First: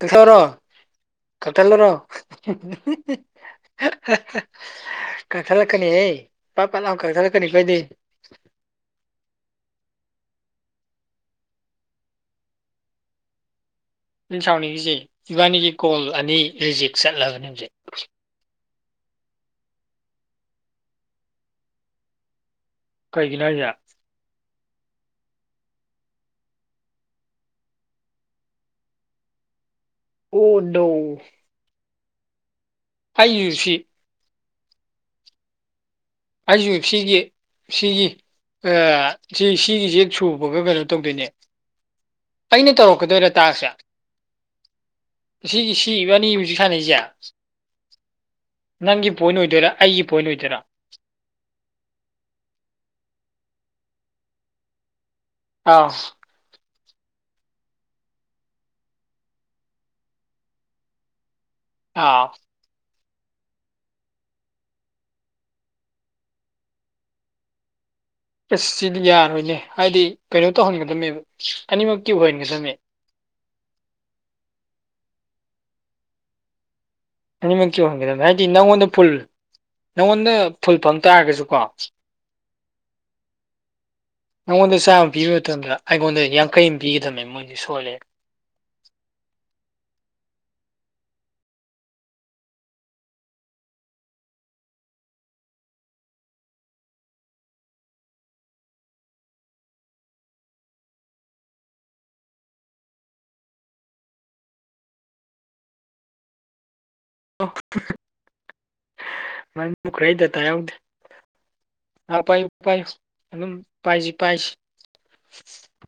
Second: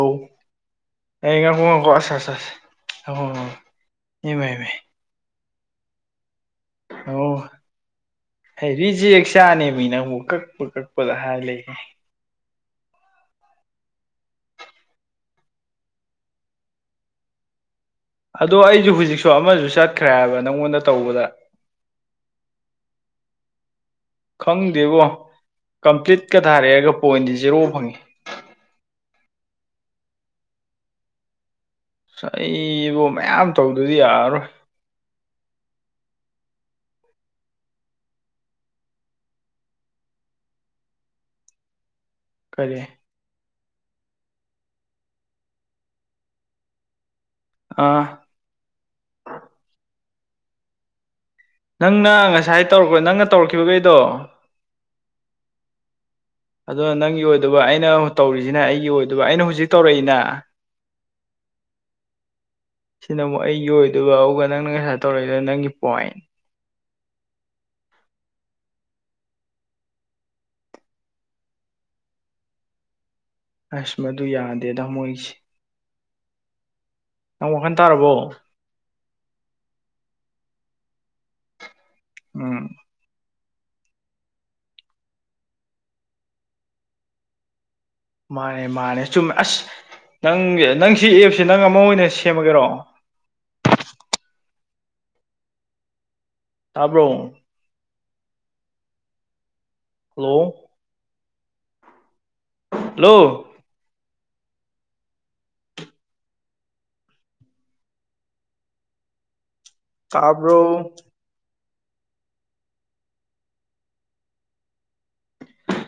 ꯀꯁꯣꯔꯣ꯫ ꯑꯩ ꯉꯥꯏꯈꯣ ꯀꯛꯊꯠꯂꯣꯔꯣ? ꯉꯥꯏꯈꯣ ꯑꯁ ꯑꯁ ꯑꯁ ꯉꯥꯏꯈꯣ ꯉꯥꯏꯈꯣ [unintelligible] ꯏꯃꯥꯏ ꯏꯃꯥꯏ ꯀꯛꯊꯠꯂꯛꯀꯅꯤꯍꯦ ꯄꯠ ꯄꯠꯂꯥꯎ ꯀꯛꯊꯠꯂꯛꯀꯅꯤ ꯑꯣ ꯀꯣ ꯑꯩꯗꯤ꯫ ꯔꯤꯖꯦꯛ ꯆꯥꯅꯦꯃꯤ ꯅꯪꯕꯨ ꯀꯛꯄ ꯀꯛꯄꯗ ꯍꯥꯏꯔ ꯂꯩ꯫ ꯑꯩꯅ ꯁꯥꯎꯅꯤꯡꯉꯤꯁꯦ ꯏꯕꯥꯅꯤꯒꯤ ꯀꯣꯜ ꯑꯅꯤ ꯔꯤꯖꯦꯛ ꯆꯠꯂꯕꯅꯦ ꯍꯧꯖꯤꯛ꯫ ꯑꯗꯣ ꯑꯩꯁꯨ ꯍꯧꯖꯤꯛꯁꯨ ꯑꯃꯁꯨ ꯆꯠꯈ꯭ꯔꯦ ꯍꯥꯏꯕ ꯅꯪꯉꯣꯟꯗ ꯇꯧꯕꯗ꯫ ꯀꯩꯒꯤꯅꯣ ꯍꯥꯏꯁꯦ? ꯈꯪꯗꯦꯕꯣ ꯀꯝꯄ꯭ꯂꯤꯠꯀ ꯊꯥꯔꯛꯑꯒ ꯄꯣꯏꯟꯗꯤ ꯖꯦꯔꯣ ꯐꯪꯉꯤ꯫ ꯑꯣ ꯅꯣ꯫ ꯑꯩ ꯏꯕꯣ ꯃꯌꯥꯝ ꯑꯩꯁꯨ ꯁꯤ ꯇꯧꯗꯗꯤ ꯌꯥꯔꯔꯣꯏ꯫ ꯑꯩꯁꯨ ꯁꯤꯒꯤ ꯁꯤꯒꯤ, ꯑꯦ ꯁꯤ ꯁꯤꯒꯤꯁꯦ ꯁꯨꯕꯒ ꯀꯩꯅꯣ ꯇꯧꯗꯣꯏꯅꯦ꯫ ꯑꯩꯅ ꯀꯔꯤ ꯇꯧꯔꯛꯀꯗꯣꯏꯔꯥ ꯇꯥꯛꯁꯁꯦ? ꯁꯤꯒꯤ ꯁꯤ ꯏꯕꯥꯅꯤ ꯍꯧꯖꯤꯛ ꯁꯥꯅꯩꯁꯦ, ꯑꯥ ꯅꯪꯒꯤ ꯄꯣꯏꯟ ꯑꯣꯏꯗꯣꯏꯔꯥ ꯑꯩꯒꯤ ꯄꯣꯏꯟ ꯑꯣꯏꯗꯣꯏꯔꯥ? ꯅꯪꯅ ꯉꯁꯥꯏ ꯇꯧꯔꯛꯄ ꯅꯪꯅ ꯇꯧꯔꯛꯈꯤꯕꯈꯩꯗꯣ, ꯑꯥ ꯑꯗꯨ ꯅꯪꯒꯤ ꯑꯣꯏꯗꯕ ꯑꯩꯅ ꯇꯧꯔꯤꯁꯤꯅ ꯑꯩꯒꯤ ꯑꯣꯏꯗꯕ ꯑꯩꯅ ꯍꯧꯖꯤꯛ ꯇꯧꯔꯛꯏꯅ? [inaudible] ꯑꯥꯎ꯫ ꯁꯤꯅ ꯑꯃꯨꯛ ꯑꯩꯒꯤ ꯑꯣꯏꯗꯨꯕ ꯑꯧꯒ ꯅꯪꯅ ꯉꯁꯥꯏ ꯇꯧꯔꯛꯏꯗꯣ ꯅꯪꯒꯤ ꯄꯣꯏꯟ꯫ ꯑꯁ ꯁꯤꯗꯤ ꯌꯥꯔꯣꯏꯅꯦ ꯍꯥꯏꯗꯤ ꯀꯩꯅꯣ ꯇꯧꯍꯟꯒꯗꯅꯦꯕ ꯑꯅꯤꯃꯛꯀꯤ ꯑꯣꯏꯍꯟꯒꯗꯕꯅꯦ꯫ ꯑꯁ ꯃꯗꯨ ꯌꯥꯗꯦ ꯇꯃꯣꯏꯒꯤꯁꯦ꯫ ꯋꯥꯈꯜ ꯑꯅꯤꯃꯛꯀꯤ ꯑꯣꯏꯍꯟꯒꯗꯕꯅꯦ ꯇꯥꯔꯕꯣ ꯍꯥꯏꯗꯤ ꯅꯪꯉꯣꯟꯗ ꯐꯨꯜ ꯅꯪꯉꯣꯟꯗ ꯐꯨꯜ ꯐꯪ ꯇꯥꯔꯒꯁꯨ ꯀꯣ, ꯎꯝ ꯅꯉꯣꯟꯗ ꯆꯥꯝꯃ ꯄꯤꯕ ꯃꯇꯝꯗ ꯑꯩꯉꯣꯟꯗ ꯌꯥꯡꯈꯩ ꯑꯃ ꯄꯤꯒꯗꯕꯅꯦ ꯃꯣꯏꯁꯦ ꯁꯣꯏꯔꯦ꯫ ꯃꯥꯅꯦ ꯃꯥꯅꯦ ꯆꯨꯝꯃꯦ ꯑꯁ ꯅꯪ ꯅꯪ ꯁꯤ ꯑꯦꯞꯁꯦ ꯅꯪ ꯑꯃ ꯑꯣꯏꯅ ꯁꯦꯝꯃꯒꯦꯔꯣ? ꯇꯥꯕ꯭ꯔꯣ? ꯍꯜꯂꯣ! ꯍꯜꯂꯣ! ꯃꯩ ꯃꯨꯠꯈ꯭ꯔꯦ ꯗꯇꯥ ꯇꯥꯕ꯭ꯔꯣ ꯌꯥꯎꯗꯦ꯫ ꯑꯥ ꯄꯥꯏꯌꯨ ꯄꯥꯏꯌꯨ ꯑꯗꯨꯝ ꯄꯥꯏꯁꯤ ꯄꯥꯏꯁꯤ꯫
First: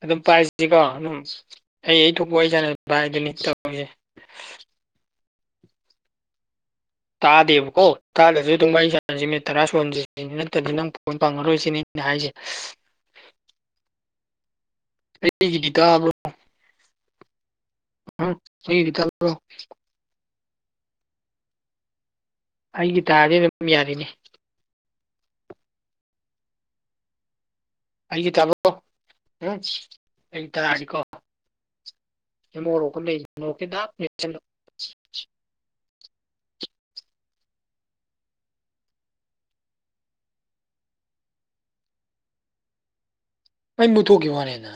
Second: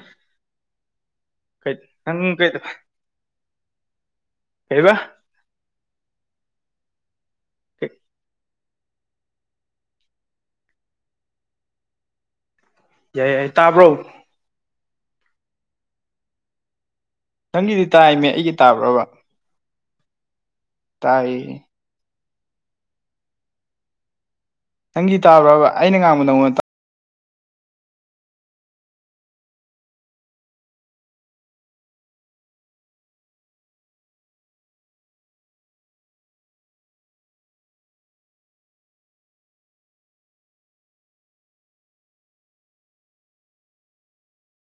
ꯑꯗꯨꯝ ꯄꯥꯏꯁꯤꯀꯣ ꯑꯗꯨꯝ ꯀꯩ ꯑꯩ ꯑꯩ ꯅꯪ ꯊꯣꯛꯄ ꯀꯩ ꯋꯥꯔꯤ ꯁꯥꯟꯅꯕ ꯄꯥꯏꯗꯨꯅꯤ ꯇꯧꯔꯤꯁꯦ꯫ ꯀꯔꯤꯕ? ꯇꯥꯗꯦꯕ ꯀꯣ ꯇꯥꯗ꯭ꯔꯥꯁꯨ ꯑꯗꯨ ꯋꯥꯔꯤ ꯁꯥꯟꯅꯁꯤ ꯃꯤꯅꯤꯠ ꯇꯔꯥ ꯁꯨꯍꯟꯁꯤ ꯅꯠꯇ꯭ꯔꯗꯤ ꯅꯪ ꯄꯣꯏꯟ ꯍꯪꯉꯔꯣꯏꯁꯤꯅꯦ ꯑꯩꯅ ꯍꯥꯏꯔꯤꯁꯦ꯫ ꯌꯥꯏ ꯌꯥꯏ ꯇꯥꯕ꯭ꯔꯣ? ꯑꯩꯒꯤꯗꯤ ꯇ꯭ꯥꯕꯔꯣ? ꯅꯪꯒꯤꯗꯤ ꯇꯥꯏ꯫ ꯑꯩꯒꯤꯗꯤ ꯇꯕ꯭ꯔꯣ? ꯇꯥꯏ꯫ ꯑꯩꯒꯤ ꯇꯥꯔꯗꯤ ꯑꯗꯨꯝ ꯌꯥꯔꯤꯅꯦ꯫ ꯅꯪꯒꯤ ꯇꯥꯕ꯭ꯔꯥꯕ ꯑꯩꯅ ꯉꯥꯡꯕ ꯅꯉ‌ꯣꯟꯗ ꯇꯥ ꯑꯩꯒꯤ ꯇꯥꯃꯣ ꯎꯝ ꯑꯩ ꯇꯔꯥ ꯅꯤꯀꯣ ꯗ ꯃ‌ꯣꯔꯣꯀ ꯀ ꯂꯩꯖꯤ ꯃ‌ꯣꯔ‌ꯣꯀ ꯇꯤ ꯗꯥꯝ ꯃ‌ꯦꯠꯁꯜꯂ‌ꯣ ꯃꯩ ꯃꯨꯠꯊꯣꯛꯈꯤ ꯋꯥꯅꯤꯅ